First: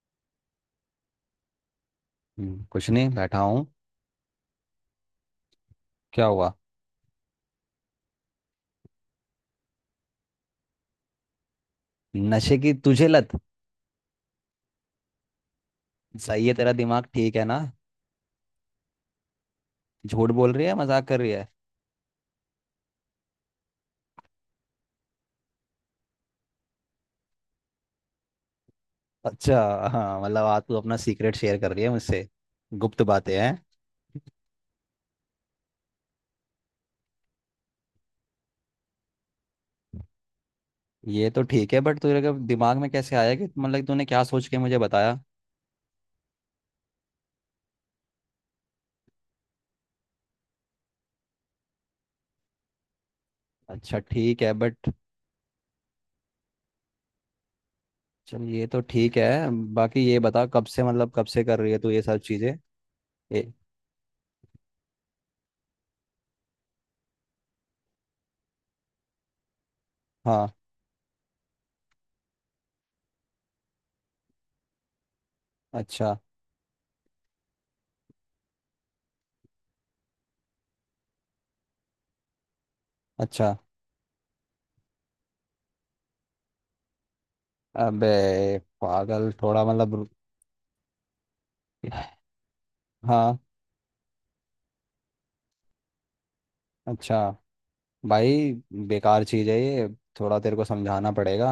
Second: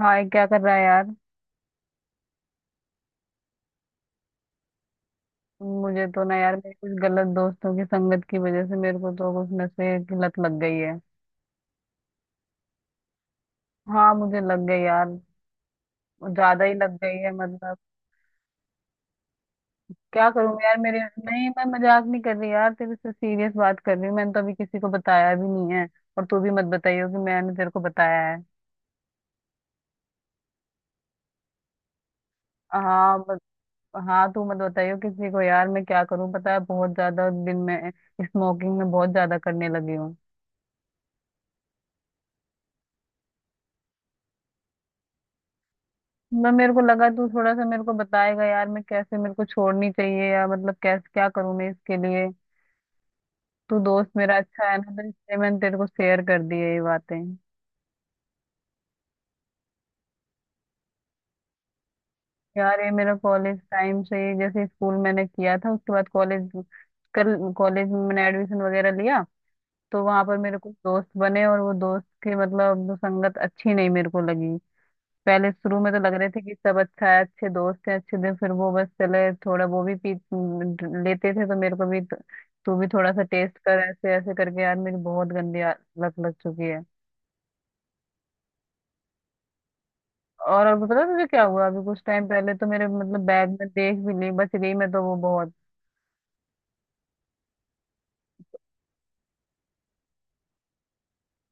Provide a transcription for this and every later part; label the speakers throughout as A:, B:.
A: हाय, क्या कर रहा है यार।
B: कुछ नहीं बैठा हूँ।
A: मुझे तो
B: क्या
A: ना
B: हुआ?
A: यार, मेरे कुछ गलत दोस्तों की संगत की वजह से मेरे को तो कुछ नशे की लत लग गई है।
B: नशे की तुझे लत?
A: हाँ, मुझे लग गई यार।
B: सही है,
A: ज्यादा
B: तेरा
A: ही लग
B: दिमाग
A: गई है
B: ठीक है ना?
A: मतलब। क्या
B: झूठ बोल
A: करूँ
B: रही है,
A: यार मेरे।
B: मजाक कर रही है।
A: नहीं, मैं मजाक नहीं कर रही यार, तेरे से सीरियस बात कर रही हूँ। मैंने तो अभी किसी को बताया भी नहीं है। और तू भी मत बताइयो कि मैंने तेरे को बताया है।
B: अच्छा। हाँ मतलब आज तू अपना सीक्रेट शेयर कर रही है मुझसे। गुप्त
A: हाँ
B: बातें
A: मत,
B: हैं।
A: हाँ तू मत बताइयो किसी को यार। मैं क्या करूँ, पता है बहुत ज्यादा दिन में स्मोकिंग में बहुत ज्यादा करने लगी हूँ।
B: ये तो ठीक है, बट तेरे के दिमाग में कैसे आया कि मतलब तूने क्या सोच के मुझे बताया?
A: मैं, मेरे को लगा तू थोड़ा सा मेरे को बताएगा यार, मैं कैसे मेरे को छोड़नी चाहिए या मतलब कैसे क्या करूं मैं इसके लिए। तू
B: अच्छा,
A: दोस्त मेरा
B: ठीक है
A: अच्छा है
B: बट
A: ना, तो इसलिए मैंने तेरे को शेयर कर दी है ये बातें।
B: चल ये तो ठीक है। बाकी ये बता कब से, मतलब कब से कर रही है तू ये सब चीज़ें?
A: यार ये मेरा
B: ए,
A: कॉलेज टाइम से ही, जैसे स्कूल मैंने किया था उसके बाद कॉलेज, कल कॉलेज में मैंने एडमिशन वगैरह लिया। तो वहां पर
B: हाँ,
A: मेरे कुछ दोस्त बने और वो दोस्त की मतलब संगत अच्छी नहीं मेरे को लगी। पहले शुरू में तो लग
B: अच्छा,
A: रहे थे कि सब अच्छा है, अच्छे दोस्त हैं, अच्छे दिन फिर वो बस चले। थोड़ा वो भी पी लेते थे तो मेरे को भी तू भी थोड़ा सा
B: अच्छा,
A: टेस्ट कर, ऐसे ऐसे करके यार मेरी बहुत गंदी लत लग चुकी है।
B: अबे पागल, थोड़ा मतलब
A: और अब पता है तुझे क्या हुआ, अभी कुछ टाइम पहले तो मेरे मतलब
B: हाँ,
A: बैग में देख भी ली, बच गई मैं तो वो बहुत।
B: अच्छा, भाई बेकार चीज़ है ये। थोड़ा तेरे को समझाना पड़ेगा।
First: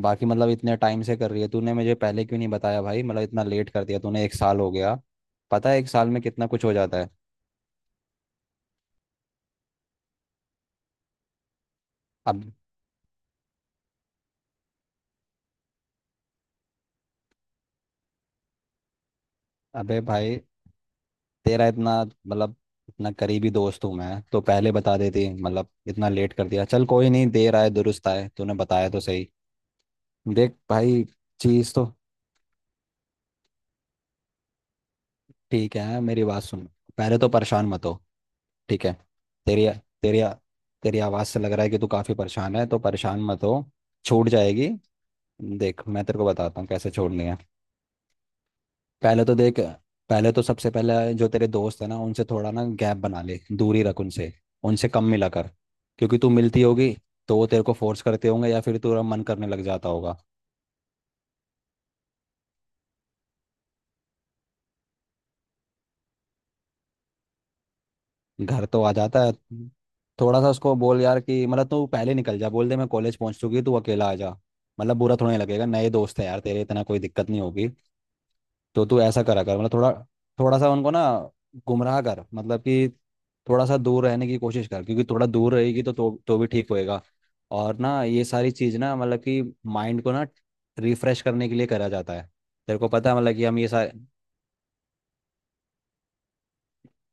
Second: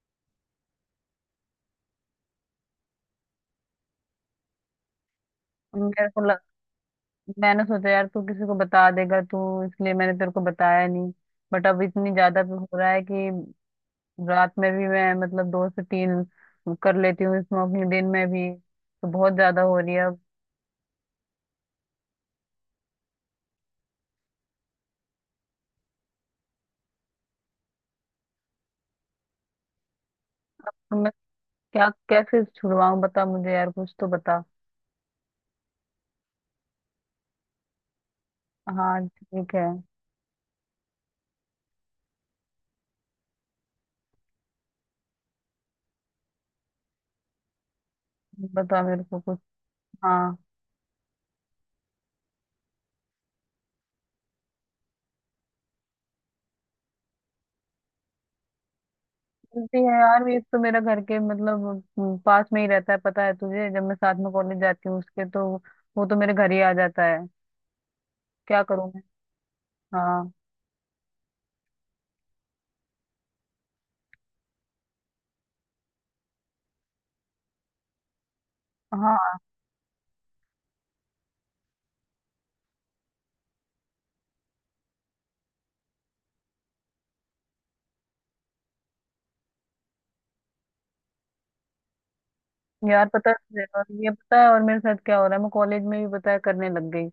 B: बाकी मतलब इतने टाइम से कर रही है, तूने मुझे पहले क्यों नहीं बताया भाई? मतलब इतना लेट कर दिया तूने, एक साल हो गया। पता है एक
A: मेरे
B: साल
A: को
B: में
A: लग,
B: कितना कुछ हो जाता है?
A: मैंने सोचा यार तू किसी को बता देगा, तू इसलिए मैंने तेरे को बताया नहीं। बट अब इतनी ज्यादा
B: अब,
A: हो रहा है कि रात में भी मैं मतलब दो से तीन कर लेती हूँ स्मोकिंग, दिन में भी तो बहुत ज्यादा हो रही
B: अबे
A: है अब।
B: भाई तेरा इतना मतलब इतना करीबी दोस्त हूँ मैं, तो पहले बता देती। मतलब इतना लेट कर दिया। चल कोई नहीं, देर आए दुरुस्त आए, तूने बताया तो सही। देख
A: तो
B: भाई,
A: मैं
B: चीज़ तो
A: क्या, कैसे छुड़वाऊँ, बता मुझे यार, कुछ तो बता।
B: ठीक है, मेरी बात सुन। पहले तो परेशान मत हो, ठीक है?
A: हाँ, ठीक है।
B: तेरी तेरी तेरी आवाज़ से लग रहा है कि तू काफ़ी परेशान है, तो परेशान मत हो, छूट जाएगी। देख मैं तेरे को बताता हूँ कैसे छोड़नी है।
A: बता मेरे को
B: पहले तो
A: कुछ।
B: देख, पहले
A: हाँ।
B: तो सबसे पहले जो तेरे दोस्त है ना, उनसे थोड़ा ना गैप बना ले, दूरी रख उनसे। उनसे कम मिला कर, क्योंकि तू मिलती होगी तो वो तेरे को फोर्स करते होंगे या फिर तेरा मन करने लग
A: मिलती
B: जाता
A: है
B: होगा।
A: यार, ये तो मेरा घर के मतलब पास में ही रहता है, पता है तुझे। जब मैं साथ में कॉलेज जाती हूँ उसके, तो वो तो मेरे घर ही आ जाता है। क्या
B: घर तो
A: करूँ
B: आ
A: मैं।
B: जाता है।
A: हाँ।
B: थोड़ा सा उसको बोल यार कि मतलब तू पहले निकल जा, बोल दे मैं कॉलेज पहुंच चुकी, तू अकेला आ जा। मतलब बुरा थोड़ा नहीं लगेगा, नए दोस्त है यार तेरे, इतना कोई दिक्कत नहीं होगी। तो तू ऐसा
A: हाँ,
B: करा कर मतलब थोड़ा, थोड़ा सा उनको ना गुमराह कर, मतलब कि थोड़ा सा दूर रहने की कोशिश कर। क्योंकि थोड़ा दूर रहेगी तो तो भी ठीक होएगा। और ना ये सारी चीज़ ना मतलब कि माइंड को ना रिफ्रेश करने के लिए करा जाता है। तेरे को
A: यार
B: पता है
A: पता
B: मतलब कि हम
A: है,
B: ये
A: और
B: सारे
A: ये पता है, और मेरे साथ क्या हो रहा है, मैं कॉलेज में भी पता है करने लग गई।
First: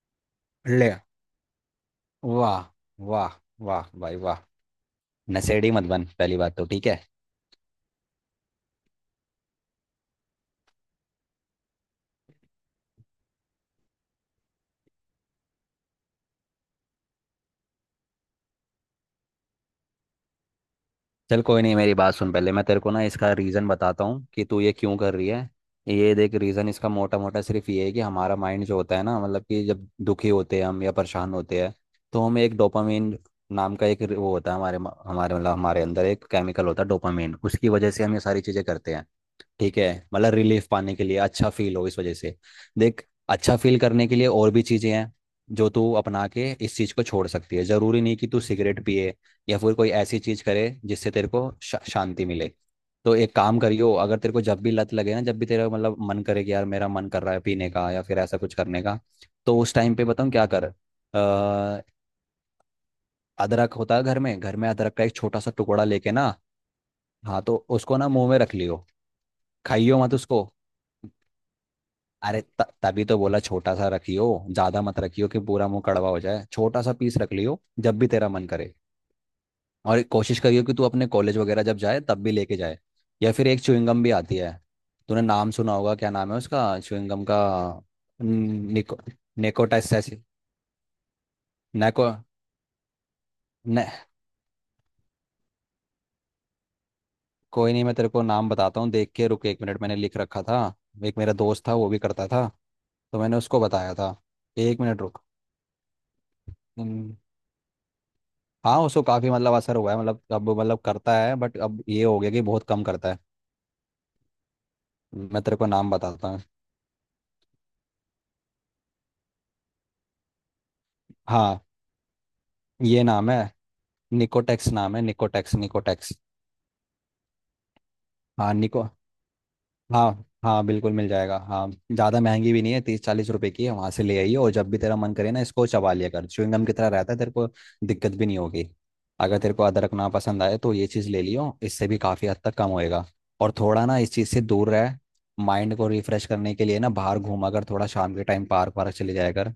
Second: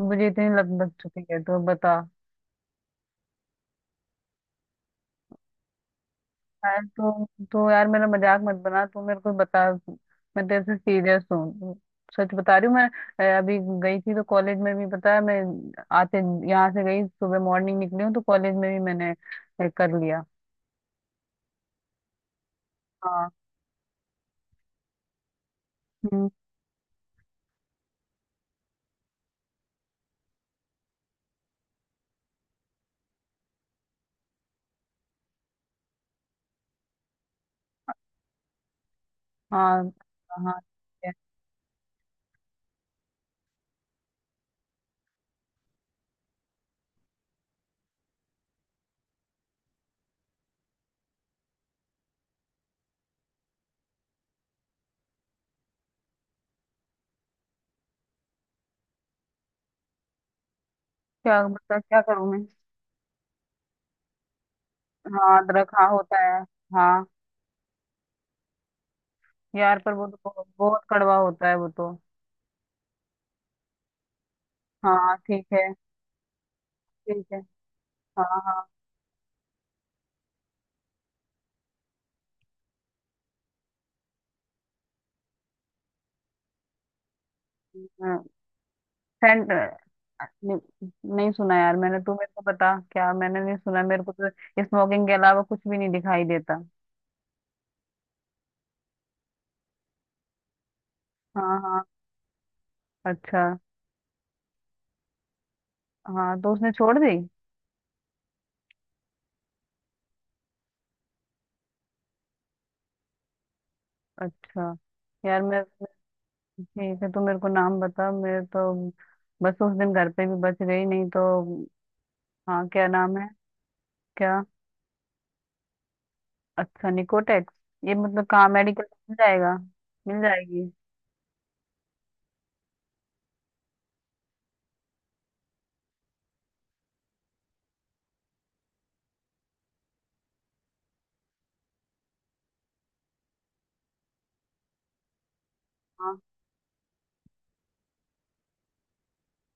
A: मुझे इतनी लत लग
B: ले,
A: चुकी है, तो बता।
B: वाह, वाह, वाह भाई वाह। नशेड़ी मत बन, पहली बात तो
A: यार
B: ठीक है।
A: तो यार मेरा मजाक मत बना, तू मेरे को बता। मैं तेरे से सीरियस हूँ, सच बता रही हूँ मैं। अभी गई थी तो कॉलेज में भी पता है मैं आते, यहाँ से गई सुबह मॉर्निंग निकली हूँ तो कॉलेज में भी मैंने कर लिया।
B: चल कोई नहीं, मेरी बात सुन। पहले मैं तेरे को ना
A: हाँ।
B: इसका रीज़न बताता हूँ कि तू ये क्यों कर रही है। ये
A: हम्म।
B: देख, रीज़न इसका मोटा मोटा सिर्फ ये है कि हमारा माइंड जो होता है ना, मतलब कि जब दुखी होते हैं हम या परेशान होते हैं, तो हम एक डोपामिन नाम का एक वो होता है हमारे, मतलब हमारे अंदर एक केमिकल होता है डोपामिन, उसकी वजह से हम ये सारी चीज़ें करते हैं। ठीक
A: हाँ।
B: है? मतलब
A: हाँ,
B: रिलीफ पाने
A: ठीक
B: के
A: है।
B: लिए, अच्छा फील हो इस वजह से। देख अच्छा फील करने के लिए और भी चीजें हैं, जो तू अपना के इस चीज को छोड़ सकती है। जरूरी नहीं कि तू सिगरेट पिए या फिर कोई ऐसी चीज करे जिससे तेरे को शांति मिले। तो एक काम करियो, अगर तेरे को जब भी लत लगे ना, जब भी तेरा मतलब मन करे कि यार मेरा मन कर रहा है पीने का या फिर ऐसा कुछ करने का, तो उस टाइम पे बताऊँ क्या कर?
A: क्या बता, क्या करूँ मैं।
B: अदरक होता है घर में, घर में अदरक का एक
A: हाँ,
B: छोटा सा
A: अदरक
B: टुकड़ा
A: हाँ
B: लेके
A: होता
B: ना,
A: है। हाँ,
B: हाँ तो उसको ना मुंह में रख लियो।
A: यार पर
B: खाइयो
A: वो
B: मत
A: तो
B: उसको,
A: बहुत कड़वा होता है वो तो।
B: अरे तभी तो बोला छोटा सा रखियो। ज्यादा मत
A: हाँ
B: रखियो कि
A: ठीक है।
B: पूरा मुंह कड़वा हो जाए, छोटा सा पीस
A: ठीक
B: रख
A: है।
B: लियो जब भी तेरा मन
A: हाँ।
B: करे। और कोशिश करियो कि तू अपने कॉलेज वगैरह जब जाए तब भी लेके जाए। या फिर एक च्युइंगम भी आती है, तूने नाम सुना होगा, क्या नाम है उसका च्युइंगम का?
A: हाँ।
B: न- निको
A: सेंट। नहीं,
B: निकोटासेस
A: नहीं सुना यार मैंने,
B: नेको
A: तू मेरे को बता क्या, मैंने नहीं सुना
B: ने,
A: मेरे को तो स्मोकिंग के अलावा कुछ भी नहीं दिखाई देता।
B: कोई नहीं, मैं तेरे को नाम बताता हूँ, देख के, रुक एक मिनट, मैंने लिख रखा था। एक मेरा
A: हाँ
B: दोस्त था,
A: हाँ।
B: वो भी करता था, तो मैंने
A: अच्छा।
B: उसको बताया था। एक मिनट
A: हाँ तो उसने
B: रुक।
A: छोड़ दी।
B: हाँ उसको काफ़ी मतलब असर हुआ है, मतलब अब मतलब करता है बट अब ये हो गया कि बहुत कम करता है।
A: अच्छा। यार
B: मैं तेरे
A: मैं,
B: को नाम बताता हूँ।
A: ठीक है, तू मेरे को नाम बता मेरे तो। बस उस दिन घर पे भी बच गई नहीं तो।
B: हाँ,
A: हाँ, क्या
B: ये
A: नाम है।
B: नाम है,
A: क्या।
B: निकोटेक्स नाम है, निकोटेक्स निकोटेक्स।
A: अच्छा, निकोटेक्स। ये मतलब कहाँ,
B: हाँ
A: मेडिकल
B: निको,
A: मिल जाएगा। मिल
B: हाँ हाँ
A: जाएगी।
B: बिल्कुल मिल जाएगा। हाँ ज़्यादा महंगी भी नहीं है, तीस चालीस रुपए की है, वहाँ से ले आइए। और जब भी तेरा मन करे ना, इसको चबा लिया कर, च्युइंग गम की तरह रहता है, तेरे को दिक्कत भी नहीं होगी। अगर तेरे को अदरक ना पसंद आए तो ये चीज़ ले लियो, इससे भी काफ़ी हद तक कम होएगा। और थोड़ा ना इस चीज़ से दूर रह। माइंड को
A: हाँ,
B: रिफ्रेश करने के लिए ना बाहर घूमा कर, थोड़ा शाम के टाइम पार्क वार्क चले जाया कर।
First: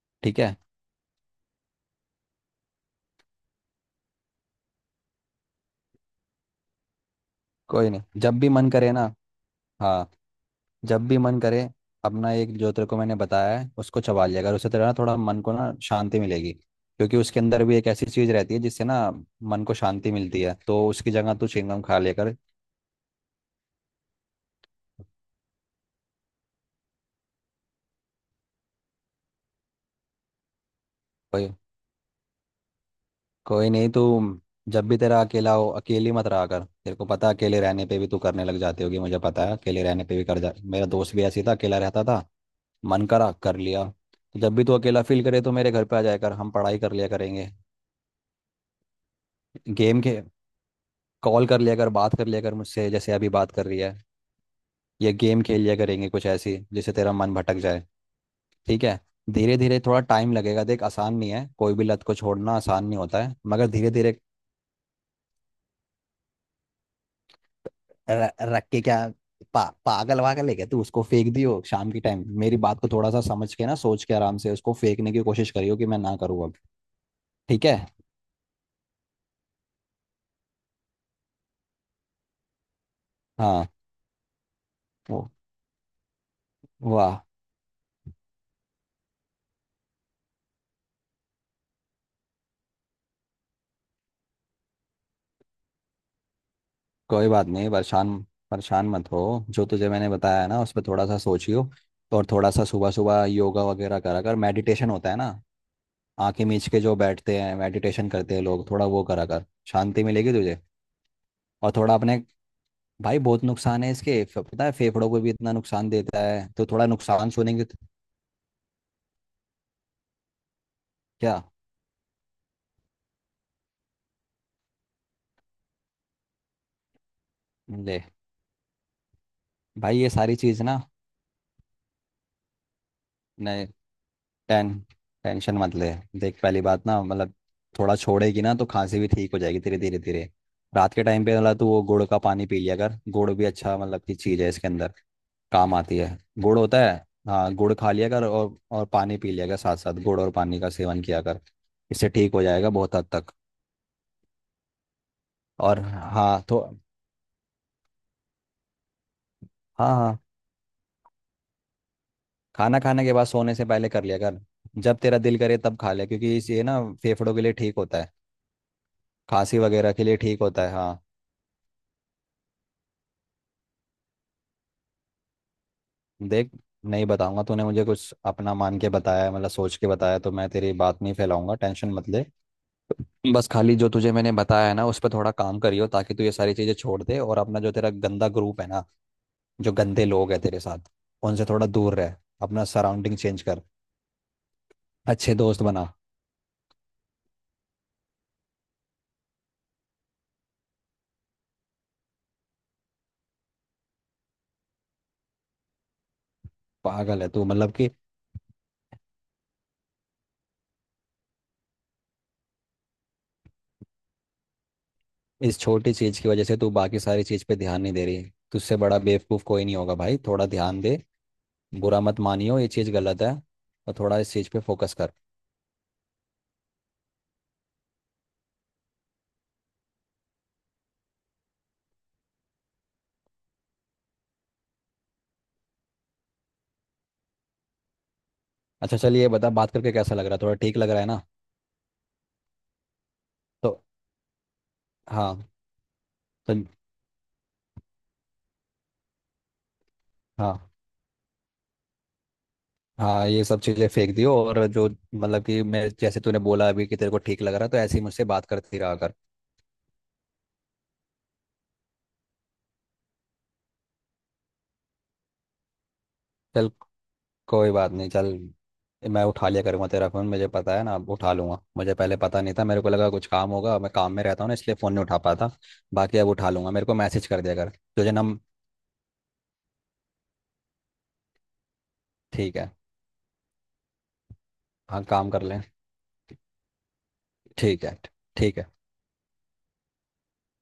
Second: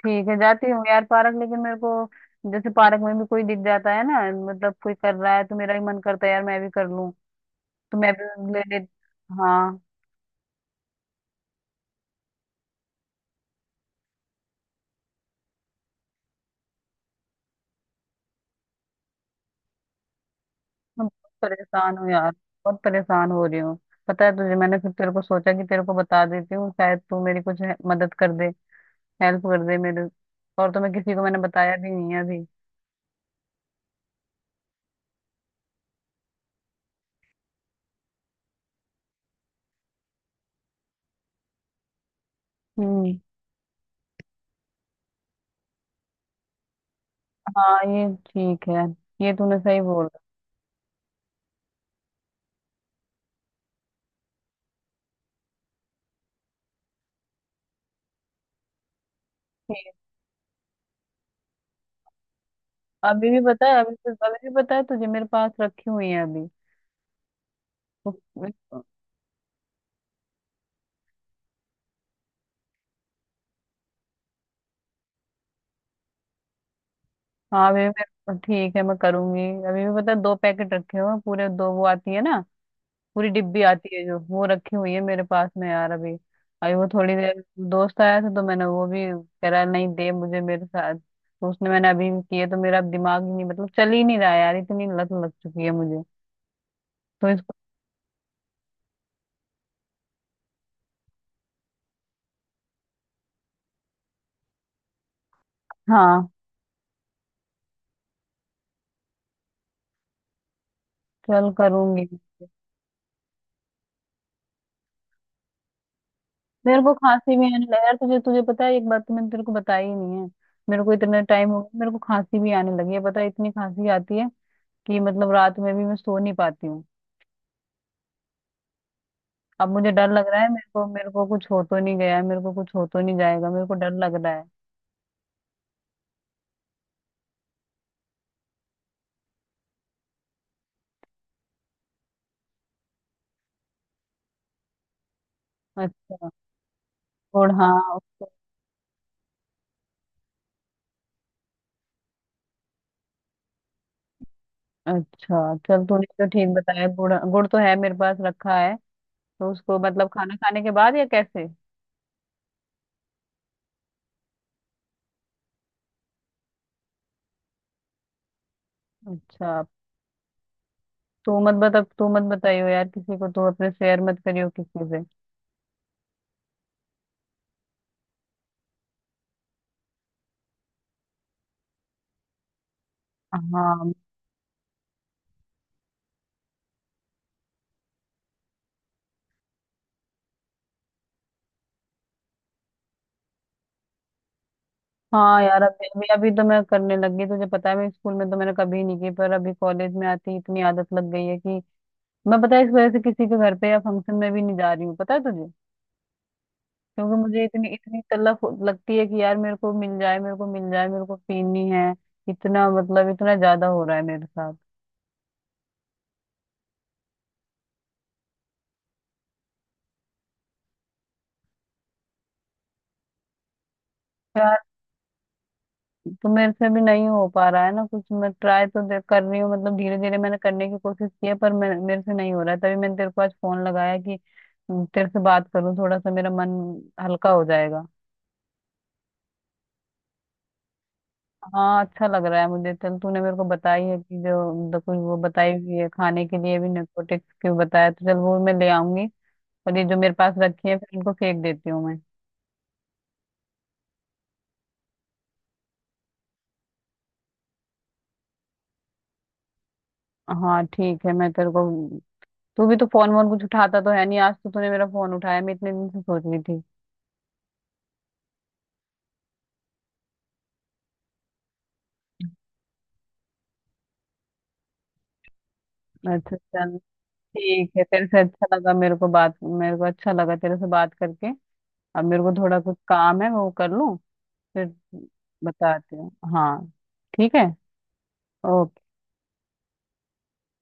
A: ठीक है,
B: ठीक है,
A: जाती हूँ यार पार्क, लेकिन मेरे को जैसे पार्क में भी कोई दिख जाता है ना, मतलब कोई कर रहा है तो मेरा भी मन करता है यार मैं भी कर लूँ,
B: कोई
A: तो मैं
B: नहीं, जब भी
A: भी ले
B: मन
A: ले।
B: करे ना,
A: हाँ।
B: हाँ जब भी मन करे अपना एक जो तेरे को मैंने बताया है उसको चबा लिया कर, उससे तेरा ना थोड़ा मन को ना शांति मिलेगी, क्योंकि उसके अंदर भी एक ऐसी चीज रहती है जिससे ना मन को शांति मिलती है। तो
A: मैं
B: उसकी
A: बहुत
B: जगह तू चिंगम खा
A: परेशान हूँ
B: लिया
A: यार,
B: कर।
A: बहुत परेशान हो रही हूँ। पता है तुझे, मैंने फिर तेरे को सोचा कि तेरे को बता देती हूँ शायद तू मेरी कुछ मदद कर दे, हेल्प कर दे मेरे। और तो मैं किसी को, मैंने
B: कोई
A: बताया भी नहीं है अभी।
B: कोई नहीं तू जब भी तेरा अकेला हो, अकेली मत रहा कर। तेरे को पता है, अकेले रहने पे भी तू करने लग जाती होगी, मुझे पता है अकेले रहने पे भी कर जा, मेरा दोस्त भी ऐसी था, अकेला रहता था, मन
A: हम्म।
B: करा कर लिया। तो जब भी तू अकेला फील करे तो मेरे घर पे आ जाया कर, हम पढ़ाई कर लिया करेंगे।
A: हाँ ये ठीक है, ये तूने सही
B: गेम
A: बोला।
B: खे कॉल कर लिया कर, बात कर लिया कर मुझसे, जैसे अभी बात कर रही है। या गेम खेल लिया करेंगे कुछ ऐसी जिससे तेरा मन भटक जाए। ठीक है? धीरे धीरे
A: ठीक।
B: थोड़ा टाइम लगेगा, देख आसान नहीं है, कोई भी लत को छोड़ना आसान नहीं होता
A: अभी
B: है,
A: भी पता
B: मगर
A: है,
B: धीरे
A: अभी
B: धीरे।
A: अभी भी पता है तुझे, मेरे पास रखी हुई है अभी।
B: रख के क्या? पागल वागल है क्या तू? उसको फेंक दियो, शाम के टाइम मेरी बात को थोड़ा सा समझ के ना, सोच के आराम से उसको फेंकने की कोशिश करियो, कि मैं ना करूँ अब, ठीक
A: हाँ
B: है?
A: अभी भी। मेरे, ठीक है, मैं करूंगी। अभी भी पता है, दो पैकेट रखे हुए हैं पूरे दो, वो आती है ना पूरी डिब्बी
B: हाँ,
A: आती है, जो वो रखी हुई है मेरे
B: वो-
A: पास में यार अभी। अभी वो थोड़ी
B: वाह,
A: देर दोस्त आया था तो मैंने, वो भी कह रहा नहीं दे मुझे मेरे साथ, तो उसने, मैंने अभी भी किए तो मेरा अब दिमाग ही नहीं मतलब चल ही नहीं रहा यार, इतनी लत लग चुकी है मुझे। तो
B: कोई बात
A: इसको।
B: नहीं, परेशान, परेशान मत हो। जो तुझे मैंने बताया है ना उस पर थोड़ा सा सोचियो। और थोड़ा सा सुबह सुबह योगा वगैरह करा कर, मेडिटेशन होता है ना,
A: हाँ,
B: आंखें मीच के जो बैठते हैं, मेडिटेशन करते हैं लोग, थोड़ा वो करा कर, शांति मिलेगी तुझे।
A: चल
B: और थोड़ा
A: करूंगी।
B: अपने भाई, बहुत नुकसान है इसके, पता है फेफड़ों को भी इतना नुकसान देता है, तो
A: मेरे
B: थोड़ा
A: को
B: नुकसान
A: खांसी भी आने
B: सुनेंगे तो
A: लगा यार, तुझे तुझे पता है, एक बात तो मैंने तेरे को बताई ही नहीं है। मेरे को इतना
B: क्या?
A: टाइम हो गया, मेरे को खांसी भी आने लगी है, पता है इतनी खांसी आती है कि मतलब रात में भी मैं सो नहीं पाती हूँ।
B: ले
A: अब मुझे
B: भाई,
A: डर
B: ये
A: लग
B: सारी
A: रहा है,
B: चीज़
A: मेरे को, मेरे को कुछ हो तो नहीं गया है, मेरे को कुछ हो तो नहीं जाएगा,
B: ना,
A: मेरे को डर लग रहा है।
B: टें टेंशन मत ले। देख पहली बात ना मतलब थोड़ा छोड़ेगी ना तो खांसी भी ठीक हो जाएगी, धीरे धीरे धीरे। रात के टाइम पे मतलब तू वो गुड़ का पानी पी लिया कर, गुड़ भी अच्छा मतलब की चीज़ है, इसके अंदर काम आती है।
A: अच्छा।
B: गुड़ होता है,
A: गुड़
B: हाँ गुड़ खा
A: हाँ।
B: लिया कर, और पानी पी लिया कर, साथ साथ गुड़ और पानी का सेवन किया कर, इससे ठीक हो जाएगा बहुत हद तक।
A: अच्छा
B: और
A: चल, तूने तो
B: हाँ
A: ठीक
B: तो,
A: बताया। गुड़, गुड़ तो है मेरे पास रखा है। तो उसको
B: हाँ
A: मतलब
B: हाँ
A: खाना खाने के बाद या कैसे।
B: खाना खाने के बाद सोने से पहले कर लिया कर, जब तेरा दिल करे तब खा ले, क्योंकि ये ना फेफड़ों के लिए ठीक होता है,
A: अच्छा।
B: खांसी वगैरह के लिए ठीक होता है, हाँ।
A: तू मत बता, तू मत बताइयो यार किसी को, तू अपने शेयर मत करियो किसी से।
B: देख नहीं बताऊंगा, तूने मुझे कुछ अपना मान के बताया है, मतलब सोच के बताया, तो मैं तेरी बात नहीं फैलाऊंगा, टेंशन मत ले। बस खाली जो
A: हाँ।
B: तुझे मैंने बताया है ना उस पर थोड़ा काम करियो, ताकि तू ये सारी चीज़ें छोड़ दे। और अपना जो तेरा गंदा ग्रुप है ना, जो गंदे लोग हैं तेरे साथ, उनसे थोड़ा दूर रह, अपना सराउंडिंग चेंज कर, अच्छे
A: हाँ यार,
B: दोस्त
A: अभी
B: बना।
A: अभी अभी तो मैं करने लग गई, तुझे पता है मैं स्कूल में तो मैंने कभी नहीं की, पर अभी कॉलेज में आती इतनी आदत लग गई है कि मैं, पता है इस वजह से किसी के घर पे या फंक्शन में भी नहीं जा रही हूँ, पता है तुझे, क्योंकि
B: पागल है
A: मुझे
B: तू,
A: इतनी
B: मतलब कि
A: इतनी तलब लगती है कि यार मेरे को मिल जाए, मेरे को मिल जाए, मेरे को पीनी है, इतना मतलब इतना ज्यादा हो रहा है मेरे साथ।
B: इस छोटी चीज़ की वजह से तू बाकी सारी चीज़ पे ध्यान नहीं दे रही। तुझसे बड़ा बेवकूफ़ कोई नहीं होगा भाई, थोड़ा ध्यान दे। बुरा मत मानियो, ये चीज़ गलत है, और थोड़ा इस चीज़
A: यार
B: पे फोकस कर।
A: तो मेरे से भी नहीं हो पा रहा है ना कुछ, मैं ट्राई तो कर रही हूँ, मतलब धीरे धीरे मैंने करने की कोशिश की है पर मेरे से नहीं हो रहा है, तभी मैंने तेरे को आज फोन लगाया कि तेरे से बात करूँ, थोड़ा सा मेरा मन हल्का हो जाएगा।
B: अच्छा चलिए, बता बात करके कैसा लग रहा है? थोड़ा ठीक लग रहा है ना?
A: हाँ अच्छा लग रहा है मुझे। चल तूने मेरे को बताई
B: तो
A: है कि जो जो कुछ वो
B: हाँ
A: बताई हुई है खाने के
B: तो,
A: लिए भी narcotics की बताया, तो चल वो मैं ले आऊंगी। और ये जो मेरे पास
B: हाँ
A: रखी है फिर इनको फेंक देती हूँ मैं।
B: हाँ ये सब चीज़ें फेंक दियो। और जो मतलब कि मैं जैसे तूने बोला अभी कि तेरे को ठीक लग रहा है, तो ऐसे ही मुझसे बात करती रहा कर।
A: हाँ ठीक है, मैं तेरे को। तू भी तो फोन वोन कुछ उठाता तो है नहीं, आज तो तूने मेरा फोन उठाया, मैं इतने दिन से सोच रही थी।
B: चल, कोई बात नहीं, चल मैं उठा लिया करूँगा तेरा फ़ोन, मुझे पता है ना अब उठा लूँगा। मुझे पहले पता नहीं था, मेरे को लगा कुछ काम होगा, मैं काम में रहता हूँ ना इसलिए फ़ोन नहीं उठा पाता। बाकी अब
A: अच्छा
B: उठा लूँगा,
A: चल,
B: मेरे को मैसेज कर दिया कर।
A: ठीक है, तेरे
B: तुझे
A: से
B: नम,
A: अच्छा लगा, मेरे को बात मेरे को अच्छा लगा तेरे से बात करके। अब मेरे को
B: ठीक
A: थोड़ा
B: है,
A: कुछ काम है वो कर लूँ, फिर
B: हाँ काम कर लें,
A: बताती हूँ हाँ। ठीक है।
B: ठीक है, ठीक है।
A: ओके।